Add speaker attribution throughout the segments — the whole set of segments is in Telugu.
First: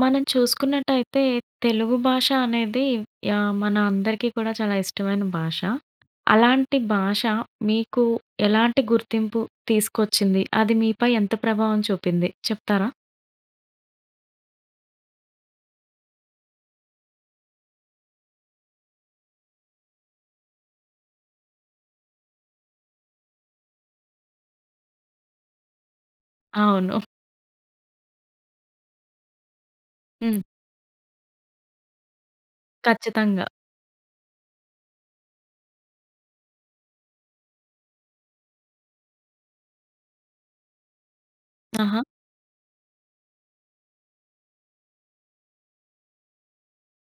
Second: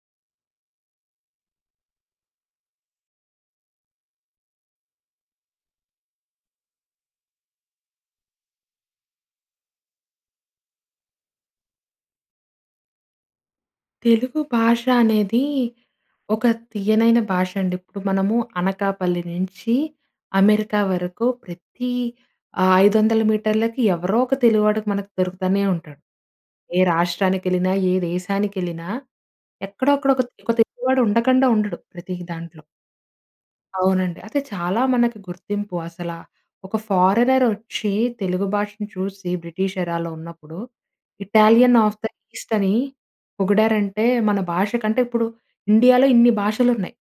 Speaker 1: మనం చూసుకున్నట్టయితే తెలుగు భాష అనేది యాహ్! మన అందరికీ కూడా చాలా ఇష్టమైన భాష. అలాంటి భాష మీకు ఎలాంటి గుర్తింపు తీసుకొచ్చింది? అది మీపై ఎంత ప్రభావం చూపింది చెప్తారా?
Speaker 2: తెలుగు భాష అనేది ఒక తియ్యనైన భాష అండి. ఇప్పుడు మనము అనకాపల్లి నుంచి అమెరికా వరకు ప్రతి 500 మీటర్లకి ఎవరో ఒక తెలుగువాడికి మనకు దొరుకుతూనే ఉంటాడు. ఏ
Speaker 1: అవును.
Speaker 2: రాష్ట్రానికెళ్ళినా ఏ దేశానికెళ్ళినా ఎక్కడో అక్కడ ఒక
Speaker 1: హ్మ్.
Speaker 2: ఒక తెలుగువాడు ఉండకుండా ఉండడు ప్రతి దాంట్లో.
Speaker 1: ఖచ్చితంగా.
Speaker 2: అవునండి. అది చాలా మనకి గుర్తింపు అసలా, ఒక ఫారినర్ వచ్చి తెలుగు భాషను చూసి బ్రిటిష్ ఎరాలో ఉన్నప్పుడు ఇటాలియన్ అఫ్
Speaker 1: ఆహా!
Speaker 2: ద ఈస్ట్ అని పొగిడారంటే మన భాష కంటే ఇప్పుడు ఇండియాలో ఇన్ని భాషలున్నాయి.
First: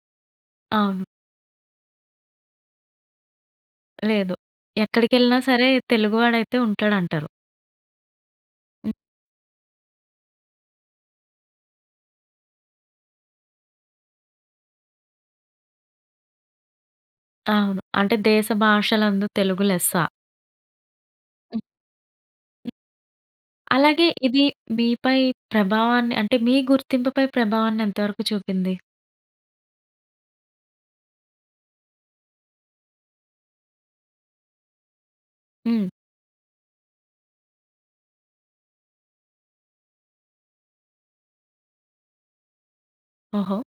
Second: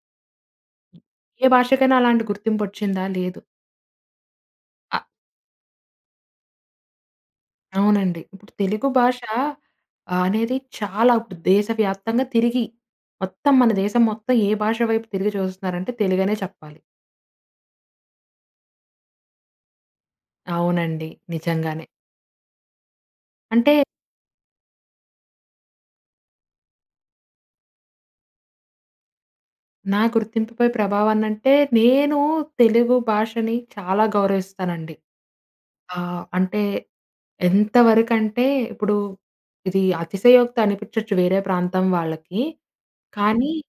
Speaker 1: అవును.
Speaker 2: ఏ భాషకైనా అలాంటి గుర్తింపొచ్చిందా? లేదు.
Speaker 1: లేదు. ఎక్కడికెళ్ళినా సరే తెలుగువాడైతే ఉంటాడు అంటారు.
Speaker 2: అవునండి. ఇప్పుడు తెలుగు భాష అనేది చాలా ఇప్పుడు దేశవ్యాప్తంగా తిరిగి, మొత్తం మన దేశం మొత్తం ఏ భాష వైపు తిరిగి చూస్తున్నారంటే తెలుగనే చెప్పాలి.
Speaker 1: అవును. అంటే 'దేశ భాషలందు తెలుగు లెస్స'.
Speaker 2: అవునండి. నిజంగానే. అంటే
Speaker 1: అలాగే, ఇది మీపై ప్రభావాన్ని, అంటే మీ గుర్తింపు పై ప్రభావాన్ని ఎంతవరకు చూపింది?
Speaker 2: నా గుర్తింపుపై ప్రభావం అనంటే, నేను తెలుగు భాషని చాలా గౌరవిస్తానండి.
Speaker 1: హ్మ్.
Speaker 2: ఆహ్, అంటే ఎంతవరకంటే ఇప్పుడు ఇది అతిశయోక్తి అనిపించొచ్చు వేరే ప్రాంతం వాళ్ళకి. కానీ
Speaker 1: ఓహో!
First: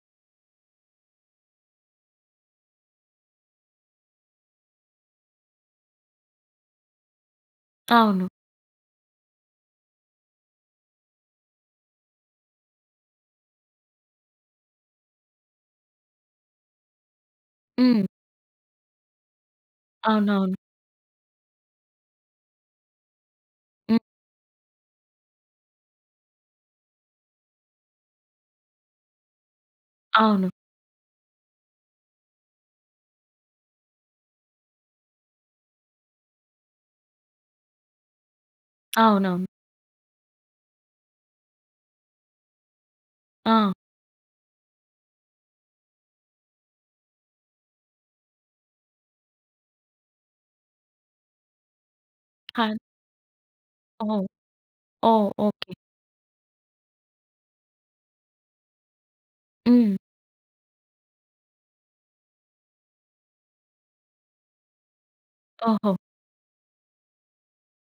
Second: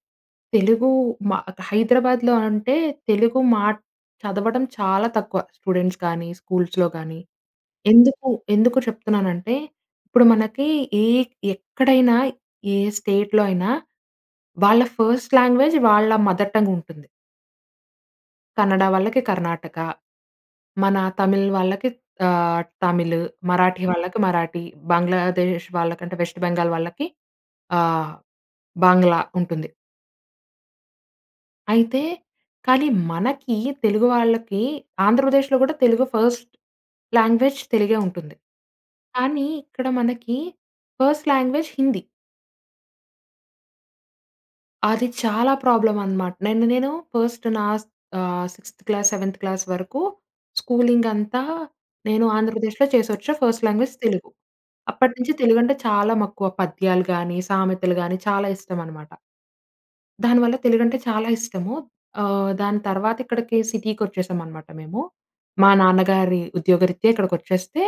Speaker 2: తెలుగు మా క హైదరాబాద్‌లొ, అంటే తెలుగు మా చదవడం చాలా తక్కువ స్టూడెంట్స్ కానీ, స్కూల్స్‌లో కానీ. ఎందుకు,
Speaker 1: అవును.
Speaker 2: ఎందుకు చెప్తున్నానంటే, ఇప్పుడు మనకి ఏ ఎక్కడైనా, ఏ స్టేట్‌‌లో అయినా వాళ్ళ ఫస్ట్ లాంగ్వేజ్ వాళ్ళ మదర్ టంగ్ ఉంటుంది.
Speaker 1: హ్మ్.
Speaker 2: కన్నడ వాళ్ళకి కర్ణాటక,
Speaker 1: అవునవును.
Speaker 2: మన తమిళ్ వాళ్ళకి ఆహ్, తమిళ్, మరాఠీ
Speaker 1: హ్మ్.
Speaker 2: వాళ్ళకి మరాఠీ, బంగ్లాదేశ్ వాళ్ళకంటే వెస్ట్ బెంగాల్ వాళ్ళకి ఆహ్, బంగ్లా ఉంటుంది.
Speaker 1: అవును.
Speaker 2: అయితే, కానీ మనకి తెలుగు వాళ్ళకి, ఆంధ్రప్రదేశ్‌లో కూడా తెలుగు ఫస్ట్ లాంగ్వేజ్ తెలుగే ఉంటుంది. కానీ
Speaker 1: అవునవును.
Speaker 2: ఇక్కడ మనకి ఫస్ట్ లాంగ్వేజ్ హిందీ.
Speaker 1: అ!
Speaker 2: అది చాలా ప్రాబ్లమ్ అనమాట. నన్ను నేను ఫర్స్ట్ నాస్ ఆహ్, సిక్స్‌థ క్లాస్ సెవెంత్ క్లాస్ వరకు స్కూలింగ్ అంతా నేను
Speaker 1: హా!
Speaker 2: ఆంధ్రప్రదేశ్‌లొ చేసొఛా first language
Speaker 1: oh!
Speaker 2: Telugu.
Speaker 1: Oh!
Speaker 2: అప్పటినుంచి తెలుగు
Speaker 1: ఓకె.
Speaker 2: అంటే చాలా మక్కువ. పద్యాలు కాని సామెతలు గాని చాలా ఇష్టం అనమాట.
Speaker 1: హ్మ్.
Speaker 2: దానివల్ల తెలుగంటే చాలా ఇష్టము. ఆహ్, దాని తర్వాత ఇక్కడికి సిటీకొచ్చేసామనమాట మేము. మా
Speaker 1: ఓహో!
Speaker 2: నాన్నగారి ఉద్యోగరీత్యా ఇక్కడికొచ్చేస్తే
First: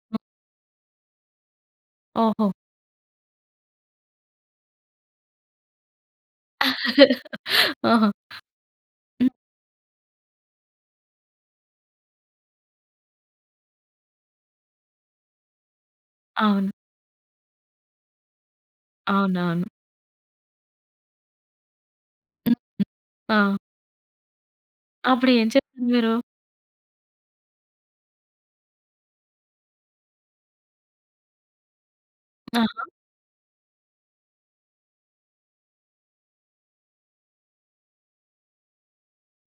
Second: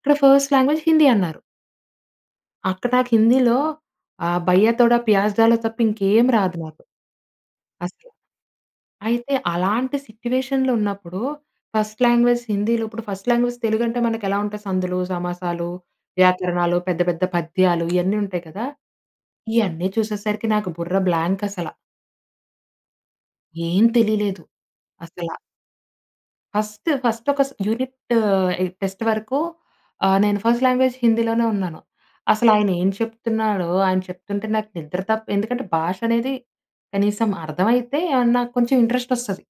Speaker 2: ఇక్కడ ఫర్స్ట్ లాంగ్వేజ్ హిందీ అన్నారు.
Speaker 1: ఓహో!
Speaker 2: అక్కడ నాకు హిందీలో ఆ భయ్యా తోడ ప్యాజ్ దాలొ తప్ప ఇంకేమి రాదు నాకు
Speaker 1: ఆహా!
Speaker 2: అసలు.
Speaker 1: హ్మ్.
Speaker 2: అయితే అలాంటి సిట్యుయేషన్‌లొ ఉన్నప్పుడు ఫస్ట్ లాంగ్వేజ్ హిందీలో ఇప్పుడు ఫర్స్ట్ లాంగ్వేజ్ తెలుగు అంటే మనకు ఎలా ఉంటాయి సందులు, సమాసాలు,
Speaker 1: అవును.
Speaker 2: వ్యాకరణాలు, పెద్ద, పెద్ద పద్యాలు, ఇయన్నీ ఉంటాయి కదా!
Speaker 1: అవునవును.
Speaker 2: ఇయన్నీ చూసేసరికి నాకు బుర్ర బ్లాంక్ అసల.
Speaker 1: ఆ!
Speaker 2: ఏం తెలియలేదు. అసల.
Speaker 1: అప్పుడు ఏం చెప్పారు మీరు?
Speaker 2: ఫస్ట్, ఫస్ట్ ఒక స యూనిట్ ఇ టెస్ట్ వరకు ఆహ్, నేను ఫర్స్ట్ లాంగ్వేజ్ హిందీలోనే ఉన్నాను. అసలు ఆయన
Speaker 1: ఆహా!
Speaker 2: ఏం చెప్తున్నాడో ఆయన చెప్తుంటే నాకు నిద్ర తప్ప ఎందుకంటే భాష అనేది కనీసం అర్థమైతే ఏమన్నా కొంచెం ఇంట్రెస్ట్ వస్తది.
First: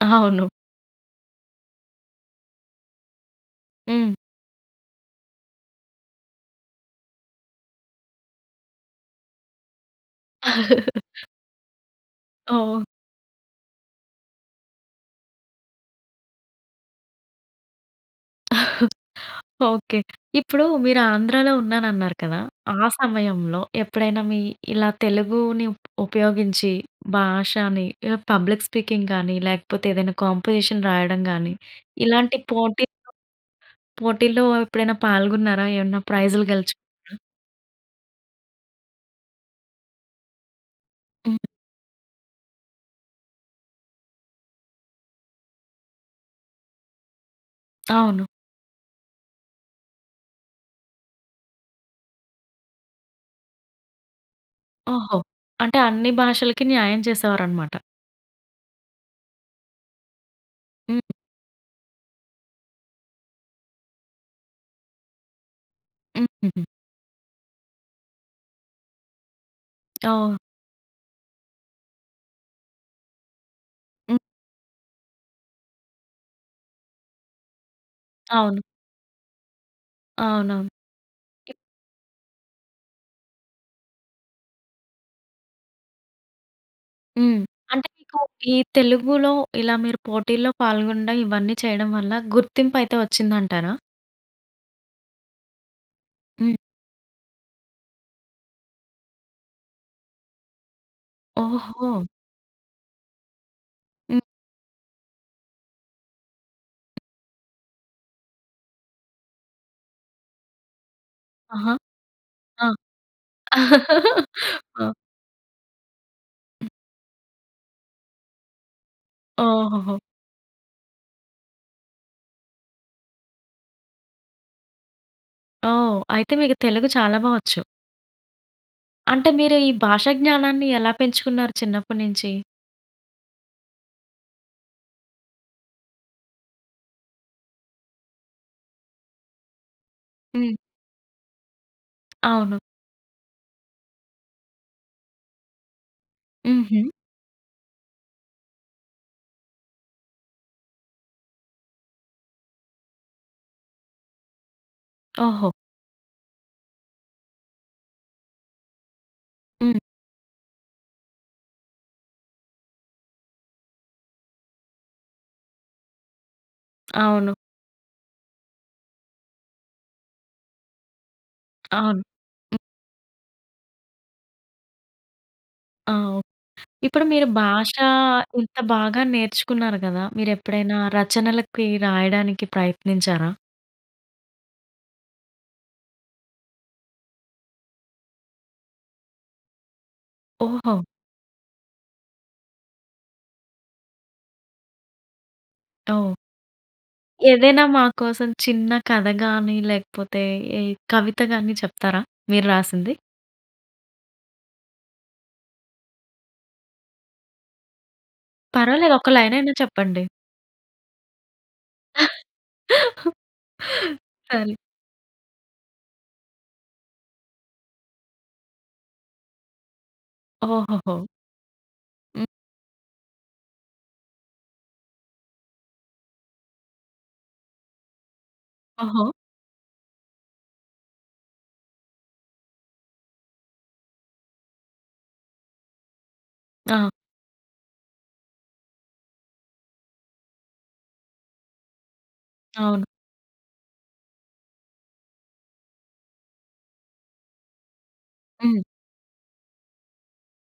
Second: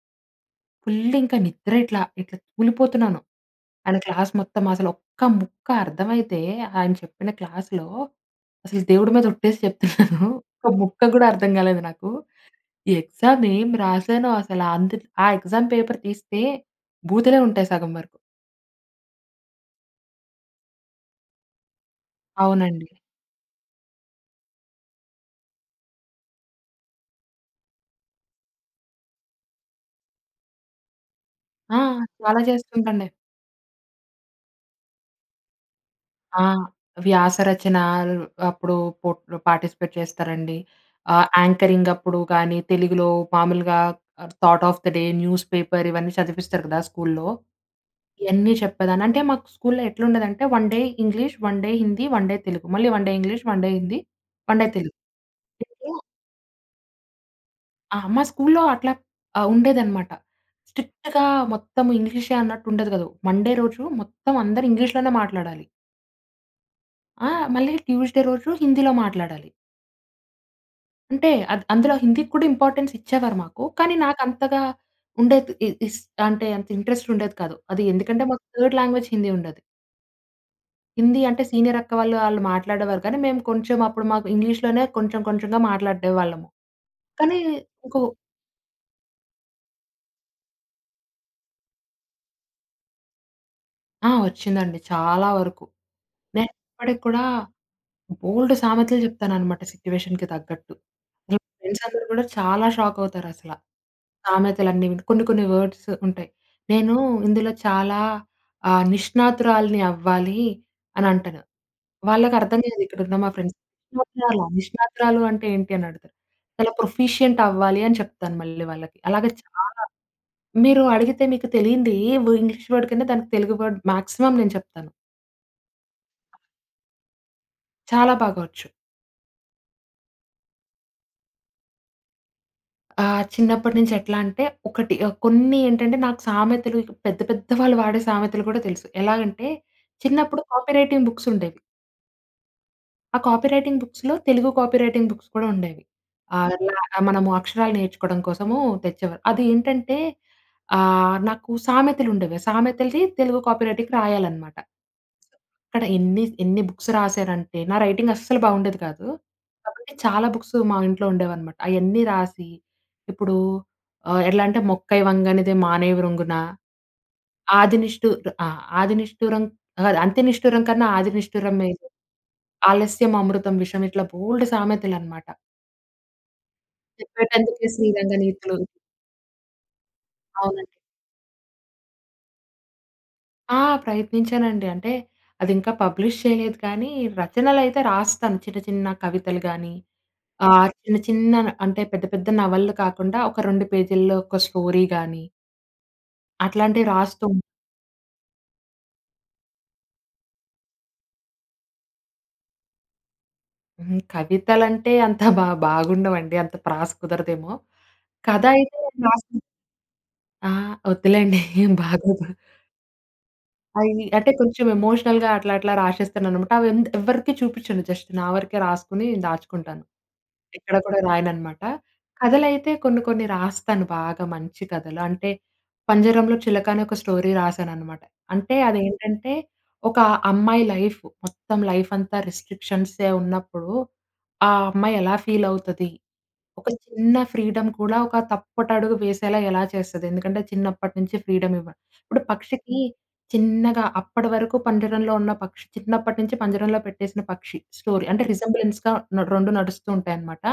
Speaker 1: అవును.
Speaker 2: ఫుల్ ఇంకా నిద్ర ఇట్లా, ఇట్లా తూలిపోతున్నాను. ఆయన
Speaker 1: హ్మ్.
Speaker 2: క్లాస్ మొత్తం అసలు, ఒక్క ముక్క అర్థమైతే ఆయన చెప్పిన క్లాస్‌లో, అసలు దేవుడి మీద ఒట్టేసి చెప్తున్నాను. ఒక ముక్క కూడా అర్థం కాలేదు నాకు.
Speaker 1: ఓహ్!
Speaker 2: ఎగ్జామ్ ఏం రాసానో? అసల. అందు ఆ ఎగ్జామ్ పేపర్ తీస్తే బూతులే ఉంటాయి, సగం వరకు.
Speaker 1: ఓకే. ఇప్పుడు, మీరు ఆంధ్రాలో ఉన్నాను అన్నారు కదా!
Speaker 2: అవునండి.
Speaker 1: ఆ సమయంలో, ఎప్పుడైనా మీ ఇలా తెలుగుని ఉ ఉపయోగించి, భాషని ఇలా పబ్లిక్ స్పీకింగ్ కానీ, లేకపోతే ఏదైనా కాంపోజిషన్ రాయడం గానీ,
Speaker 2: ఆ!
Speaker 1: ఇలాంటి
Speaker 2: చాలా
Speaker 1: పోటీల్లో,
Speaker 2: చేస్తుంటండి.
Speaker 1: పోటీల్లో ఎప్పుడైనా పాల్గొన్నారా? ఏమన్నా
Speaker 2: ఆ!
Speaker 1: ప్రైజ్‌లు గెలుచుకున్నారా?
Speaker 2: వ్యాస రచన అప్పుడు, పో పార్టిసిపేట్ చేస్తారండి. ఆహ్,
Speaker 1: హ్మ్.
Speaker 2: యాంకరింగ్ అప్పుడు కానీ, తెలుగులో మామూలుగా thought of the day newspaper ఇవన్నీ చదివిపిస్తారు కదా! స్కూల్‌లో
Speaker 1: అవును.
Speaker 2: ఇయన్ని చెప్పేదాన్ని. అంటే, మాకు స్కూల్‌లో ఎట్లా ఉండేదంటే, 1 day English, 1 day Hindi, 1 day Telugu. మళ్ళీ 1 day English, 1 day Hindi, 1 day Telugu.
Speaker 1: ఓహో! అంటే,
Speaker 2: ఇప్పుడు
Speaker 1: అన్ని భాషలకి న్యాయం చేసేవారన్నమాట.
Speaker 2: ఆ! మా స్కూల్‌లో అట్లా ఆహ్, ఉండేదన్నమాట.
Speaker 1: హ్మ్.
Speaker 2: స్ట్రిక్ట్‌గా మొత్తం ఇంగ్లీషే అన్నట్టు ఉండేది కాదు. మండే రోజు మొత్తం అందరు ఇంగ్లీష్‌లోనే మాట్లాడాలి. ఆ! మళ్ళీ ట్యూస్‌డే రోజు హిందీలో మాట్లాడాలి.
Speaker 1: అవును.
Speaker 2: అంటే, అద్ అందులో హిందీకి కూడా ఇంపార్టెన్స్ ఇచ్చేవారు మాకు. కానీ, నాకంతగా ఉండేది ఇ ఇస్ అంటే అంత ఇంట్రెస్ట్ ఉండేది కాదు. అది ఎందుకంటే, మాకు
Speaker 1: అవును.
Speaker 2: థర్డ్ లాంగ్వేజ్ హిందీ ఉండేది.
Speaker 1: అవునవును.
Speaker 2: హిందీ అంటే సీనియర్ అక్క వాళ్ళు, వాళ్ళు మాట్లాడేవారు. కానీ, మేము కొంచెం అప్పుడు మాకు ఇంగ్లీష్‌లోనే కొంచెం కొంచెంగా మాట్లాడేవాళ్ళము. కానీ,
Speaker 1: హ్మ్. అంటే
Speaker 2: ఇంకో
Speaker 1: మీకు ఈ తెలుగులో ఇలా మీరు పోటీల్లో పాల్గొనడం, ఇవన్నీ చేయడం వల్ల గుర్తింపయితే వచ్చిందంటారా?
Speaker 2: ఆ! వచ్చిందండి చాలా వరకు. నేను
Speaker 1: హ్మ్.
Speaker 2: ఇప్పటికి కూడా బోలెడు సామెతలు చెప్తాననమాట సిట్యుయేషన్‌కి తగ్గట్టు. మా ఫ్రెండ్స్ అందరూ
Speaker 1: ఓహో!
Speaker 2: కూడా చాలా షాకవుతారసల.
Speaker 1: హ్మ్.
Speaker 2: సామెతలన్నీ విని. కొన్ని, కొన్ని వర్డ్స్ ఉంటాయి. "నేను ఇందులో చాలా ఆహ్ నిష్ణాతురాల్ని అవ్వాలి" అనంటాను.
Speaker 1: ఆహా!
Speaker 2: వాళ్ళకర్థం
Speaker 1: ఆ!
Speaker 2: కాదు ఇకడున్న మా ఫ్రెండ్స్‌కి. "నిష్ణాతురాలా!
Speaker 1: ఆ!
Speaker 2: నిష్ణాతురాలు అంటే ఏంటి?" అనడుగుతారు. చాలా ప్రొఫిషియంట్ అవ్వాలి అని చెప్తాను మళ్ళీ వాళ్ళకి. అలాగే చాలా.
Speaker 1: ఓహోహో!
Speaker 2: మీరు అడిగితే మీకు తెలియంది ఏ వ ఇంగ్లీష్ వర్డ్ కింద దానికి తెలుగు వర్డ్ మాక్సిమం నేను చెప్తాను.
Speaker 1: ఓహ్! అయితే మీకు తెలుగు చాలా బా వచ్చు.
Speaker 2: చాలా బాగా వచ్చు.
Speaker 1: అంటే మీరు ఈ భాషా జ్ఞానాన్ని ఎలా పెంచుకున్నారు చిన్నప్పటి నుంచి?
Speaker 2: ఆ! చిన్నప్పటి నుంచి ఎట్లా అంటే ఒకటి కొన్ని ఏంటంటే నాకు సామెతలు పెద్ద, పెద్ద వాళ్ళు వాడే సామెతలు కూడా తెలుసు. ఎలాగంటే చిన్నప్పుడు
Speaker 1: హ్మ్.
Speaker 2: కాపీ రైటింగ్ బుక్స్ ఉండేవి.
Speaker 1: అవును.
Speaker 2: ఆ కాపీ రైటింగ్ బుక్స్‌లొ తెలుగు కాపీ రైటింగ్ బుక్స్ కూడా ఉండేవి.
Speaker 1: హుహు.
Speaker 2: [unintelligible] మనము అక్షరాలు నేర్చుకోవడం కోసము తెచ్చేవారు. అది ఏంటంటే ఆహ్, నాకు సామెతలు ఉండేవి. ఆ సామెతలని తెలుగు కాపీ రైటింగ్ రాయాలనమాట.
Speaker 1: ఓహో!
Speaker 2: అక్కడ ఎన్ని ఎన్ని బుక్స్ రాశనంటే నా రైటింగ్ అస్సలు బావుండేది కాదు.
Speaker 1: హ్మ్.
Speaker 2: కాబట్టి చాలా బుక్స్ మా ఇంట్లో ఉండేవన్నమాట. అయన్నీ రాసి ఇప్పుడు ఎట్లా అంటే మొక్కై వంగనిదే మానై వ్రంగున.
Speaker 1: అవును.
Speaker 2: ఆదినిష్టు ఆహ్, ఆహ్, ఆది నిష్ఠురం కాదు అంత నిష్ఠురం కన్నా ఆది నిష్ఠురం మేలు.
Speaker 1: అవును.
Speaker 2: ఆలస్యం అమృతం విషయం. ఇట్లా బోలెడు సామెతలన్నమాట.
Speaker 1: ఆ! ఇప్పుడు మీరు
Speaker 2: చెప్పేటందుకే
Speaker 1: భాష
Speaker 2: శ్రీరంగ
Speaker 1: ఇంత
Speaker 2: నీతులు.
Speaker 1: బాగా నేర్చుకున్నారు గదా! మీరు
Speaker 2: అవునండి.
Speaker 1: ఎప్పుడైనా రచనలకి రాయడానికి ప్రయత్నించారా?
Speaker 2: ఆ! ప్రయత్నించానండి. అంటే అది ఇంకా పబ్లిష్ చేయలేదు కానీ రచనలైతే రాస్తాను. చిన్న, చిన్న కవితలు కానీ ఆహ్,
Speaker 1: ఓహో!
Speaker 2: చిన్న చిన్న అంటే పెద్ద పెద్ద నవలలు కాకుండా ఒక రెండు పేజీల్లో ఒక స్టోరీ కాని.
Speaker 1: అవును.
Speaker 2: అట్లాంటివి రాస్తూ
Speaker 1: ఏదైనా మా కోసం చిన్న కథ గాని, లేకపోతే ఏ కవిత గాని చెప్తారా? మీరు రాసింది.
Speaker 2: హ్మ్. కవితలంటే అంత బా బాగుండవండి. అంత ప్రాస కుదరదేమో. కథ అయితే
Speaker 1: పర్వాలేదు. ఒక్క లైన్
Speaker 2: [unintelligible]
Speaker 1: అయినా చెప్పండి.
Speaker 2: ఆ! ఒద్దులేండి. బాగోదు. అవి అంటే
Speaker 1: సరే.
Speaker 2: కొంచెం ఎమోషనల్‌గా అట్లా అట్లా రాసేస్తాననమాట. అవెందు ఎవరికీ చూపించను, జస్ట్ నా వరకే రాసుకొని దాచుకుంటాను. ఎక్కడ కూడా
Speaker 1: ఓహొహొ!
Speaker 2: రాయనన్నమాట.
Speaker 1: హ్మ్.
Speaker 2: కథలైతే కొన్ని కొన్ని రాస్తాను బాగా మంచి కథలు. అంటే, 'పంజరంలో చిలక' అనే ఒక స్టోరీ రాసాననమాట. అంటే
Speaker 1: ఓహో!
Speaker 2: అదేంటంటే, ఒక అమ్మాయి లైఫూ మొత్తం లైఫ్ అంతా రిస్ట్రిక్షన్సే ఉన్నప్పుడు ఆ అమ్మాయి ఎలా ఫీల్ అవుతది. ఒక
Speaker 1: ఆ!
Speaker 2: చిన్న ఫ్రీడమ్ కూడా ఒక తప్పటడుగు వేసేలా ఎలా చేస్తది. ఎందుకంటే చిన్నప్పటి నుంచి ఫ్రీడమ్ ఇవ్వ ఇప్పుడు పక్షికి
Speaker 1: అవును.
Speaker 2: చిన్నగా అప్పటి వరకు పంజరంలో ఉన్న పక్షి చిన్నప్పటినుంచి పంజరంలో పెట్టేసిన పక్షి స్టోరీ అంటే
Speaker 1: హ్మ్.
Speaker 2: రిజెంబ్లెన్స్‌గా రె రెండు నడుస్తూ ఉంటాయన్నమాట.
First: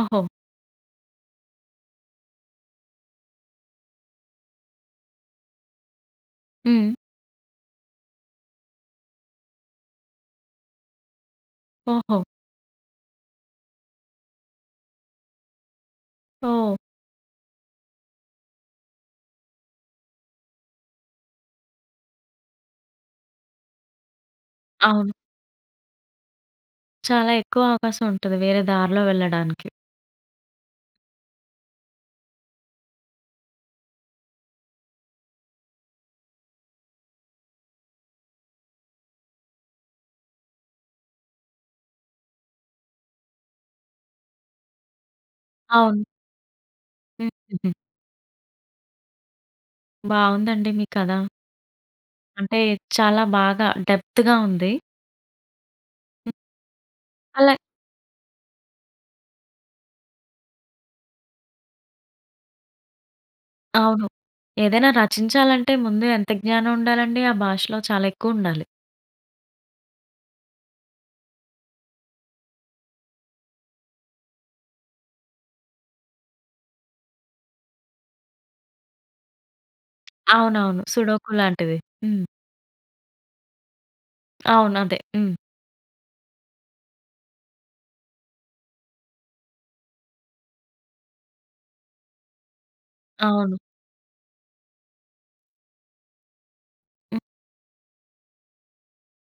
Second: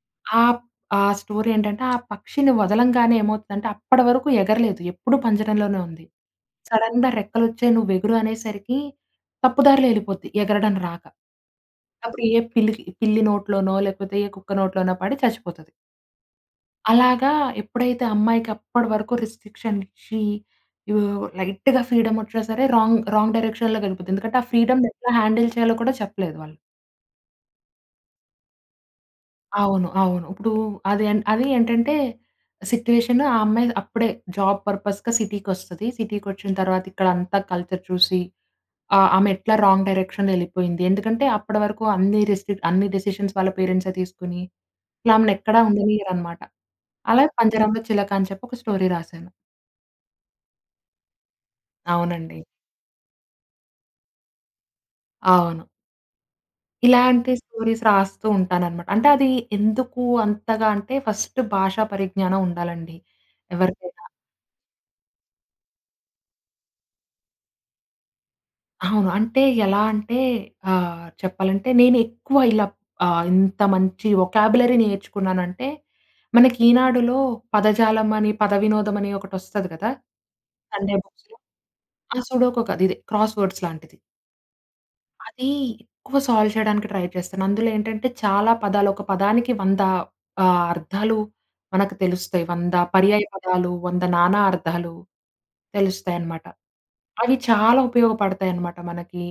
Speaker 1: ఓహో!
Speaker 2: ఆహ్, ఆ స్టోరీ ఏంటంటే ఆ పక్షిని వదలంగానే ఏమవుతుందంటే అప్పటి వరకు ఎగరలేదు. ఎప్పుడు పంజరంలోనే ఉంది.
Speaker 1: హ్మ్.
Speaker 2: "సడెన్‌గా రెక్కలొచ్చాయి, "నువ్వెగురు" అనేసరికి తప్పు దారిలో ఎళ్ళిపోద్ది, ఎగరడం రాక.
Speaker 1: ఓహో!
Speaker 2: అప్పుడు ఏ పిల్లికి పిల్లి నోట్లోనో లేకపోతే ఏ కుక్క నోట్లోనో పడి చచ్చిపోతది.
Speaker 1: ఓహ్!
Speaker 2: అలాగా ఎప్పుడైతే అమ్మాయికప్పటి వరకు రెస్ట్రిక్షన్ ఇచ్చి ఆహ్, లైట్‌గా ఫ్రీడమ్ ఒచ్చిన సరే రాంగ్, రాంగ్ డైరెక్షన్‌లోకెళ్ళిపోతుంది. ఎందుకంటే ఆ ఫ్రీడమ్‌ని ఎట్లా
Speaker 1: అవును.
Speaker 2: హ్యాండిల్ చేయాలో కూడా చెప్పలేదు వాళ్ళు.
Speaker 1: చాలా ఎక్కువ అవకాశం ఉంటది, వేరే దారిలో వెళ్ళడానికి.
Speaker 2: అవును. అవును. ఇప్పుడు అదే అది ఏంటంటే సిట్యుయేషన్ ఆ అమ్మాయి అప్పుడే జాబ్ పర్‌పస్‌‌గా సిటీకొస్తది. సిటీకొచ్చిన తర్వాత ఇక్కడంతా కల్చర్ చూసి ఆహ్, ఆమెట్లా రాంగ్ డైరెక్షన్‌లో ఎళ్ళిపోయింది. ఎందుకంటే అప్పటి వరకు అన్ని రెస్ట్రిక్ట్ అన్ని డెసిషన్స్ వాళ్ళ పేరెంట్సే తీసుకొని ఆమెనెక్కడ
Speaker 1: అవును.
Speaker 2: ఉండనీయరనమాట. అలాగ పంజరంలో చిలక అని చెప్పి ఒక స్టోరీ రాసాను.
Speaker 1: బావుందండి మీ కథ.
Speaker 2: అవునండి.
Speaker 1: అంటే చాలా బాగా డెప్త్‌గా ఉంది.
Speaker 2: అవును. ఇలాంటి
Speaker 1: అలా
Speaker 2: స్టోరీస్ రాస్తూ ఉంటాననమాట. అంటే అది ఎందుకు అంతగా అంటే ఫస్ట్ భాషా పరిజ్ఞానం ఉండాలండి ఎవరికైనా.
Speaker 1: అవును. ఏదైనా రచించాలంటే ముందు ఎంత జ్ఞానం ఉండాలండి ఆ భాషలో చాలా ఎక్కువుండాలి.
Speaker 2: అవును. అంటే ఎలా అంటే ఆహ్, చెప్పాలంటే నేను ఎక్కువ ఇలా ఇంత మంచి వొకాబ్యులరీ నేర్చుకున్నానంటే, మనకి ఈనాడులో పదజాలం అని పదవినోదం అని ఒకటొస్తది కదా!
Speaker 1: అవునవును.
Speaker 2: సండే
Speaker 1: సుడోకు
Speaker 2: బుక్స్‌లో.
Speaker 1: లాంటివి.
Speaker 2: అహా!
Speaker 1: హ్మ్.
Speaker 2: సుడోకు కాదిది క్రాస్‌వర్డ్స్ లాంటిది.
Speaker 1: అవును. అదే. హ్మ్.
Speaker 2: అది ఎక్కువ సాల్వ్ చేయడానికి ట్రై చేస్తాను. అందులో ఏంటంటే, చాలా పదాలు ఒక పదానికి 100 ఆహ్, అర్థాలు మనకు తెలుస్తాయి. 100 పర్యాయ
Speaker 1: అవును.
Speaker 2: పదాలు, 100 నానా అర్థాలు తెలుస్తాయనమాట. అవి చాలా ఉపయోగపడతాయనమాట. మనకి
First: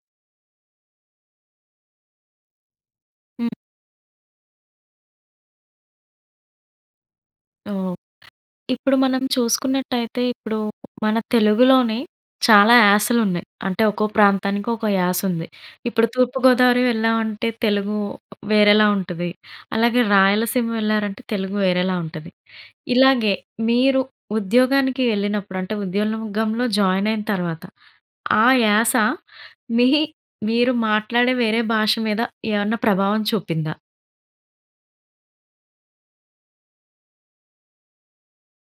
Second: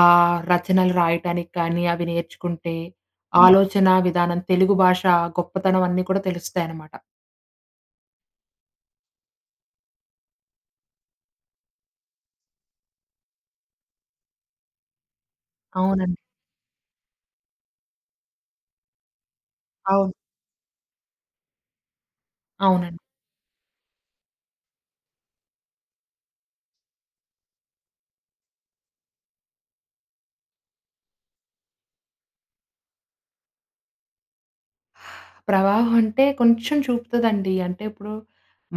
Speaker 2: ఆహ్, రచనలు రాయటానికి కానీ, అవి నేర్చుకుంటే
Speaker 1: హ్మ్.
Speaker 2: ఆలోచన విధానం, తెలుగు భాష గొప్పతనం అన్నీ కూడా తెలుస్తాయనామాట.
Speaker 1: ఓహ్! ఇప్పుడు మనం చూసుకున్నటయితే, ఇప్పుడు మన తెలుగులోనే, చాలా యాసలు ఉన్నాయి. అంటే, ఒక్కో ప్రాంతానికి ఒక్కో యాస ఉంది. ఇప్పుడు
Speaker 2: అవునండి.
Speaker 1: తూర్పు గోదావరి వెళ్ళామంటే, తెలుగు వేరేలా ఉంటది, అలాగే
Speaker 2: అవును.
Speaker 1: రాయలసీమ వెళ్లారంటే, తెలుగు వేరేలా ఉంటది.
Speaker 2: అవునండి.
Speaker 1: ఇలాగే, మీరు ఉద్యోగానికి వెళ్ళినప్పుడు అంటే, ఉద్యోగంలో జాయిన్ అయిన తర్వాత, ఆ యాస మీ మీరు మాట్లాడే, వేరే భాష మీద ఏమన్నా ప్రభావం చూపిందా?
Speaker 2: ప్రవాహం అంటే, కొంచెం చూపుతదండి. అంటే ఇప్పుడు,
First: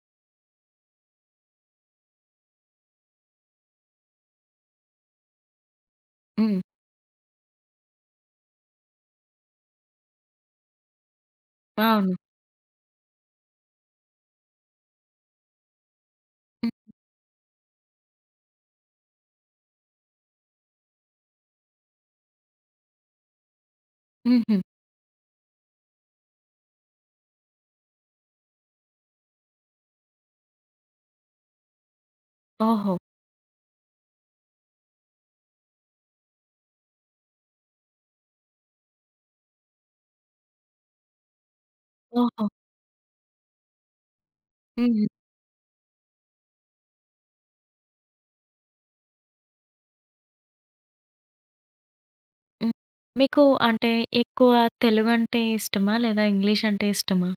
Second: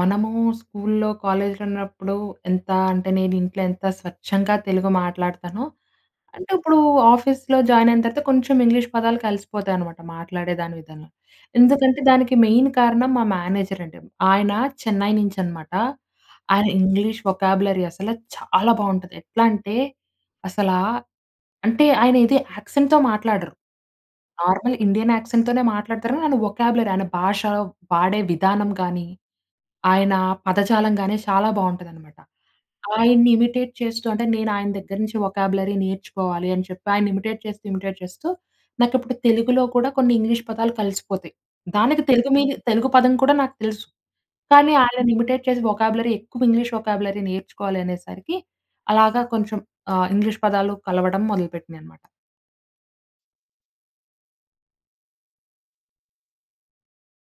Speaker 2: మనము స్కూల్‌లో, కాలేజ్‌లో ఉన్నప్పుడు, ఎంత అంటే నేను, ఇంట్లో ఎంత స్వచ్ఛంగా తెలుగు మాట్లాడతానో, అంటే
Speaker 1: హ్మ్.
Speaker 2: ఇప్పుడు ఆఫీస్‌లో జాయిన్ అయిన తర్వాత కొంచెం ఇంగ్లీష్ పదాలు కలిసిపోతాయనమాట. మాట్లాడే దాని విధంలో. ఎందుకంటే,
Speaker 1: అవును.
Speaker 2: దానికి మెయిన్ కారణం మా మేనేజర్ అండి. ఆయన, చెన్నై నుంచి అనమాట. ఆయన
Speaker 1: హ్మ్.
Speaker 2: ఇంగ్లీష్ వొకబ్యూలరీ అసలు చాలా బావుంటది. ఎట్లా అంటే, అసలా అంటే ఆయన ఇది యాక్సెంట్‌తో మాట్లాడరు.
Speaker 1: హుహు.
Speaker 2: నార్మల్ ఇండియన్ యాక్సెంట్‌తోనే మాట్లాడతారు. ఆయన వొకబ్యూలరీ ఆయన భాష, వాడే విధానం గానీ, ఆయన పదజాలం గానీ, చాలా బావుంటదనమాట.
Speaker 1: ఓహో!
Speaker 2: ఆయన్ని ఇమిటేట్ చేస్తూ అంటే నేను ఆయన దగ్గర నుంచి వొకబ్యూలరీ నేర్చుకోవాలి అని చెప్పి, ఆయన్ని ఇమిటేట్ చేస్తూ, ఇమిటేట్ చేస్తూ, నాకు ఇప్పుడు తెలుగులో కూడా, కొన్ని ఇంగ్లీష్ పదాలు కలిసిపోతాయి. దానికి తెలుగు
Speaker 1: ఓహో!
Speaker 2: మీన్ తెలుగు పదం కూడా, నాకు తెలుసు. కానీ,
Speaker 1: హ్మ్.
Speaker 2: ఆయనని ఇమిటేట్ చేసి వొకబ్యూలరీ ఎక్కువ ఇంగ్లీష్ వొకబ్యూలరీ నేర్చుకోవాలనేసరికి, అలాగా కొంచెం ఆహ్, ఇంగ్లీష్ పదాలు కలవడం మొదలుపెట్టీనీయనమాట.
Speaker 1: హ్మ్. మీకు అంటే ఎక్కువ తెలుగంటే ఇష్టమా? లేదా ఇంగ్లీష్ అంటే ఇష్టమా?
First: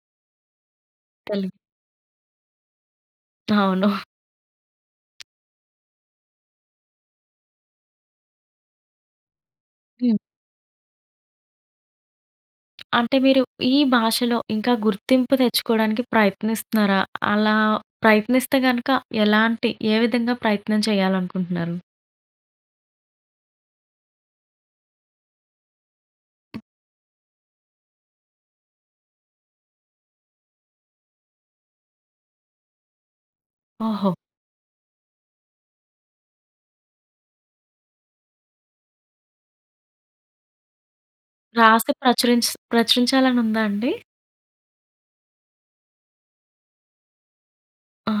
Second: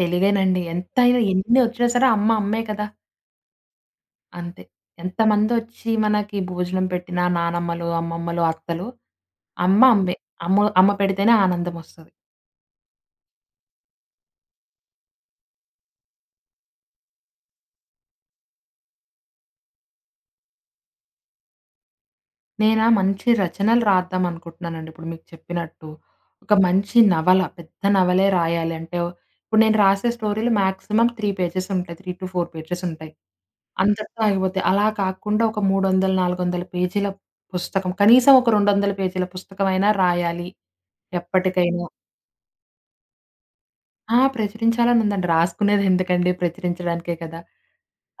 Speaker 2: తెలుగేనండి. ఎంతైనా
Speaker 1: తెలుగు.
Speaker 2: ఎన్నొచ్చినా సరే అమ్మ, అమ్మే కదా...
Speaker 1: అవును.
Speaker 2: అంతే. ఎంతమందొచ్చి మనకి భోజనం పెట్టిన నానమ్మలు, అమ్మమ్మలు, అత్తలు అమ్మ అమ్మే.
Speaker 1: హ్మ్.
Speaker 2: అమ్మ అమ్మ పెడితేనే ఆనందం ఒస్తది.
Speaker 1: అంటే మీరు ఈ భాషలో, ఇంకా గుర్తింపు తెచ్చుకోవడానికి ప్రయత్నిస్తున్నారా? అలా ప్రయత్నిస్తే గనక, ఎలాంటి ఏ విధంగా ప్రయత్నం చేయాలనుకుంటున్నారు?
Speaker 2: నేనా! మంచి రచనలు రాద్దాం అనుకుంటున్నానండి ఇప్పుడు మీకు చెప్పినట్టు. ఒక మంచి నవల. పెద్ద నవలే రాయాలి అంటే, ఇప్పుడు నేను రాసే స్టోరీలు మాక్సిమం 3 పేజెసుంటాయి. 3-4 పేజెసుంటాయి.
Speaker 1: ఓహో!
Speaker 2: అంతటితో ఆగిపోతాయి. అలా కాకుండా ఒక 300ల, 400ల పేజీల పుస్తకం. కనీసం ఒక 200ల పేజీల పుస్తకం అయినా రాయాలి. ఎప్పటికైనా.
Speaker 1: రాసి ప్రచురించా ప్రచురించాలనుందా అండి?
Speaker 2: ఆ! ప్రచురించాలని ఉందండి. రాసుకునేది ఎందుకండి? ప్రచురించడానికే కదా!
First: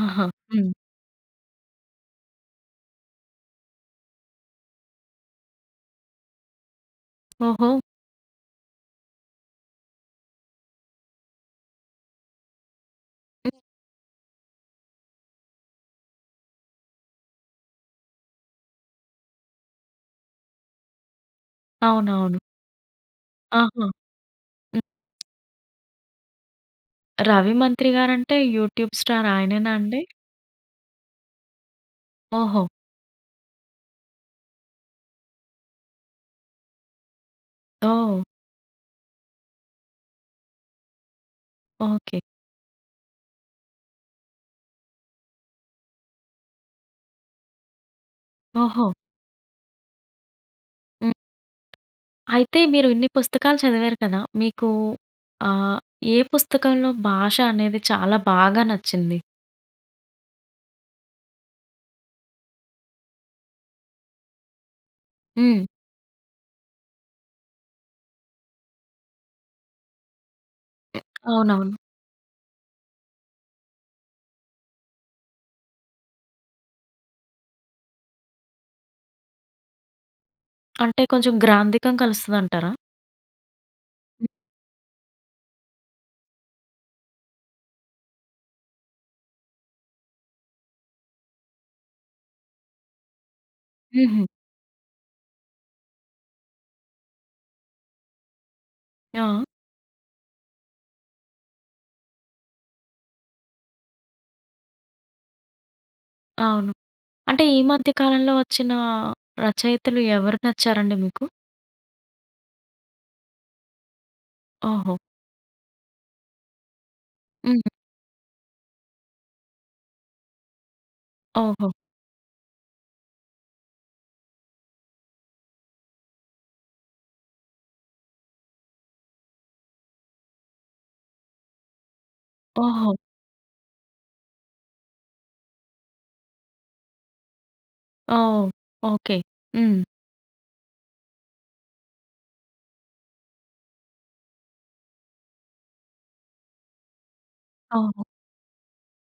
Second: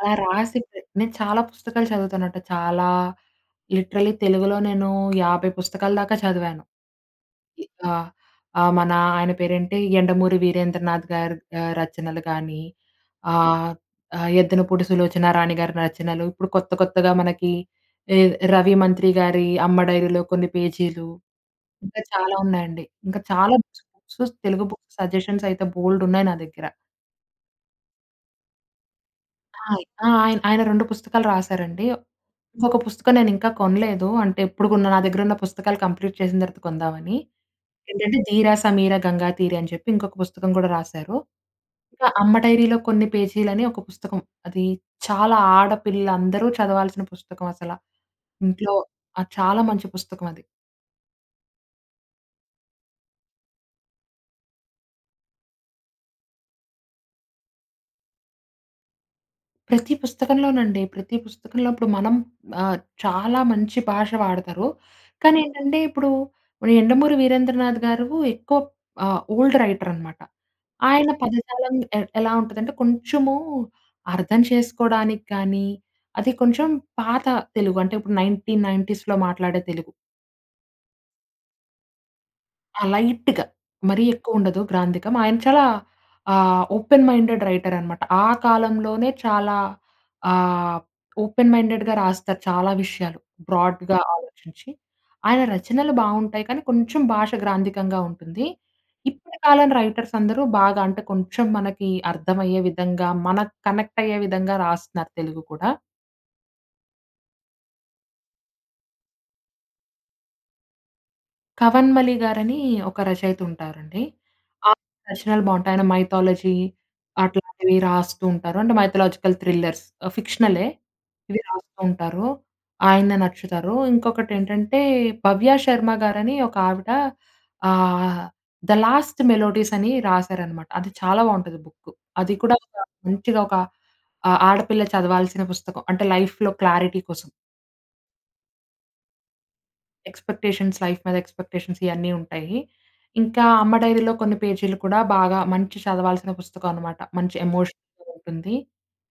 Speaker 2: అలా
Speaker 1: హ్మ్.
Speaker 2: రాసిందే నేను చాలా పుస్తకాలు చదువుతానంట. చాలా లిటరలీ తెలుగులో నేను 50 పుస్తకాల దాకా చదివాను. ఇ
Speaker 1: ఓహో!
Speaker 2: ఆ! ఆహ్, మన ఆయన పేరేంటి, 'యండమూరి వీరేంద్రనాథ్‌గారి' ఆహ్, రచనలు గాని, ఆహ్, ఆహ్, 'యద్దనపూడి సులోచనారాణిగారి' రచనలు. ఇప్పుడు కొత్త, కొత్తగా మనకి ఎద్ రవి మంత్రిగారి 'అమ్మ డైరీలో కొన్ని పేజీలు'. ఇంకా చాలా
Speaker 1: అవునవును.
Speaker 2: ఉన్నాయండి. ఇంకా చాలా బుక్స్,
Speaker 1: ఆహా!
Speaker 2: బుక్స్ తెలుగు
Speaker 1: హ్మ్.
Speaker 2: బుక్స్ సజెషన్స్ అయితే బోల్డున్నాయి నా దగ్గర.
Speaker 1: 'రవి మంత్రి‌గారంటే' యూట్యూబ్ స్టార్ ఆయనేనా
Speaker 2: ఆయ్
Speaker 1: అండి?
Speaker 2: ఆ! ఆయన ఆయన 2 పుస్తకాలు రాసారండి.
Speaker 1: ఓహో!
Speaker 2: ఒక పుస్తకం నేను ఇంకా కొనలేదు. అంటే, ఎప్పుడు కొన్నా నా దగ్గర ఉన్న పుస్తకాలు వ్కంప్లీట్ చేసిన తర్వాత కొందామని. ఏంటంటే
Speaker 1: ఓహ్!
Speaker 2: 'ధీర సమీర గంగాతీర' అని చెప్పి ఇంకొక పుస్తకం కూడా రాశారు. ఇంకా
Speaker 1: ఓకే.
Speaker 2: 'అమ్మ డైరీలో కొన్ని పేజీలని' ఒక పుస్తకం. అది చాలా ఆడపిల్లలు అందరూ చదవాల్సిన పుస్తకం అసల. ఇంట్లో
Speaker 1: ఓహో!
Speaker 2: ఆహ్, చాలా మంచి పుస్తకం అది.
Speaker 1: హ్మ్. అయితే, మీరు ఇన్ని పుస్తకాలు చదివారు కదా! మీకు ఆహ్, ఏ పుస్తకంలో భాష అనేది చాలా బాగా నచ్చింది?
Speaker 2: ప్రతి పుస్తకంలోనండి. ప్రతి పుస్తకంలో ఇప్పుడు మనం ఆహ్, చాలా మంచి భాష వాడతారు. కానీ,
Speaker 1: హ్మ్.
Speaker 2: ఏంటంటే ఇప్పుడు 'యండమూరి వీరేంద్రనాథ్‌గారు' ఎక్కువ ఆహ్, ఓల్డ్ రైటరనమాట. ఆయన పదజాలం
Speaker 1: అవునవును.
Speaker 2: ఎ ఎలా ఉంటుందంటే కొంచెము అర్థం చేసుకోడానికి కానీ, అది కొంచెం పాత తెలుగు అంటే ఇప్పుడు 1990స్‌లో మాట్లాడే తెలుగు.
Speaker 1: అంటే, కొంచెం గ్రాంథికం కలుస్తదంటారా?
Speaker 2: ఆ! లైట్‌గా మరీ ఎక్కువ ఉండదు గ్రాంథికం. ఆయన చాలా ఆహ్, ఓపెన్ మైండెడ్ రైటరనమాట. ఆ కాలంలోనే చాలా ఆహ్, ఓపెన్ మైండెడ్‌గా రాస్తారు చాలా విషయాలు. బ్రాడ్‌గా
Speaker 1: హుహు.
Speaker 2: ఆలోచించి. ఆయన రచనలు బావుంటాయి. కానీ, కొంచెం భాష గ్రాంథికంగా ఉంటుంది. ఇప్పటి
Speaker 1: ఆ!
Speaker 2: కాలం రైటర్స్ అందరూ బాగా అంటే, కొంచెం మనకి అర్థమయ్యే విధంగా మనకు కనెక్ట్ అయ్యే విధంగా రాస్తున్నారు తెలుగు కూడా.
Speaker 1: అవును. అంటే ఈ మధ్య కాలంలో వచ్చిన రచయితలు ఎవరు నచ్చారండి మీకు?
Speaker 2: 'కవన్మలి' గారని ఒక రచయిత ఉంటారండి. ఆ
Speaker 1: ఓహో!
Speaker 2: రచనలు బావుంటాయి. ఆయన మైథాలజీ
Speaker 1: హుహు.
Speaker 2: అట్లాంటివి రాస్తూ ఉంటారు. అంటే మైథలాజికల్ థ్రిల్లర్స్ ఫిక్షన్‌లె. ఇవి
Speaker 1: ఓహో!
Speaker 2: రాస్తూ ఉంటారు. ఆయన నచ్చుతారు. ఇంకొకటి ఏంటంటే 'భవ్య శర్మ' గారని ఒక ఆవిడ ఆహ్, 'ద లాస్ట్ మెలోడీస్' అని రాశారనమాట. అది చాలా బావుంటది బుక్. అది కూడా
Speaker 1: ఓహో!
Speaker 2: మంచిగా ఒక ఆ ఆడపిల్ల చదవాల్సిన పుస్తకం అంటే లైఫ్‌లొ క్లారిటీ కోసం.
Speaker 1: ఓహ్! ఓకె. హ్మ్.
Speaker 2: ఎక్స్పెక్టేషన్స్ లైఫ్ మీద ఎక్స్పెక్టేషన్స్ ఇయన్నీ ఉంటాయి. ఇంకా 'అమ్మ డైరీలో కొన్ని పేజీలు' కూడా బాగా మంచి చదవాల్సిన పుస్తకం అనమాట. మంచి ఎమోషన్
Speaker 1: అవును.
Speaker 2: ఉంటుంది.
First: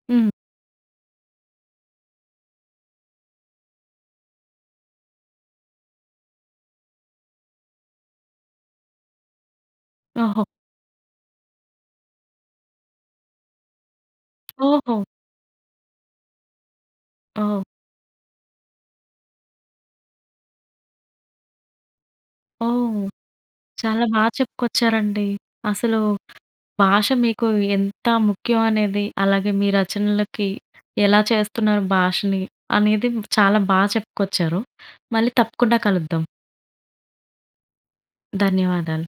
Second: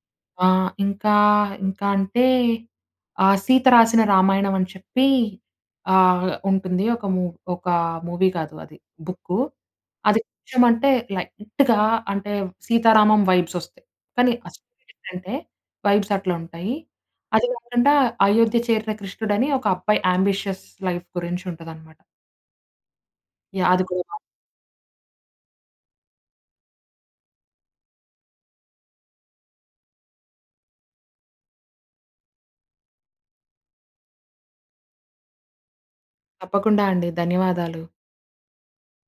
Speaker 1: హ్మ్.
Speaker 2: ఆహ్, ఇంకా ఇంకా అంటే ఆహ్, 'సీత రాసిన రామాయణం అని చెప్పి ఆహ్, ఉంటుంది. ఒక మూ ఒకా మూవీ కాదు అది బుక్కు. అది
Speaker 1: ఓహో!
Speaker 2: కృష్ణం అంటే లైట్‌గా అంటే సీతారామం వైబ్స్ ఒస్తాయి. కానీ అసలు విషయం
Speaker 1: ఓహో!
Speaker 2: ఎంటంటే వైబ్స్ అట్లా ఉంటాయి. అది
Speaker 1: ఓహ్!
Speaker 2: కాకుండా అయోధ్య చేరిన కృష్ణుడు అని ఒక అబ్బాయి యాంబిషియస్ లైఫ్ గురించి ఉంటదనమాట.
Speaker 1: ఓహ్!
Speaker 2: యాహ్! అది
Speaker 1: చాలా
Speaker 2: కూడా.
Speaker 1: బాగా చెప్పుకొచ్చారండి. అసలు భాష మీకు ఎంత ముఖ్యం అనేది అలాగే మీ రచనలకి ఎలా చేస్తున్నారు భాషని అనేది చాలా బాగా చెప్పుకొచ్చారు. మళ్ళీ తప్పకుండా కలుద్దాం.
Speaker 2: తప్పకుండా అండి. ధన్యవాదాలు.
Speaker 1: ధన్యవాదాలు.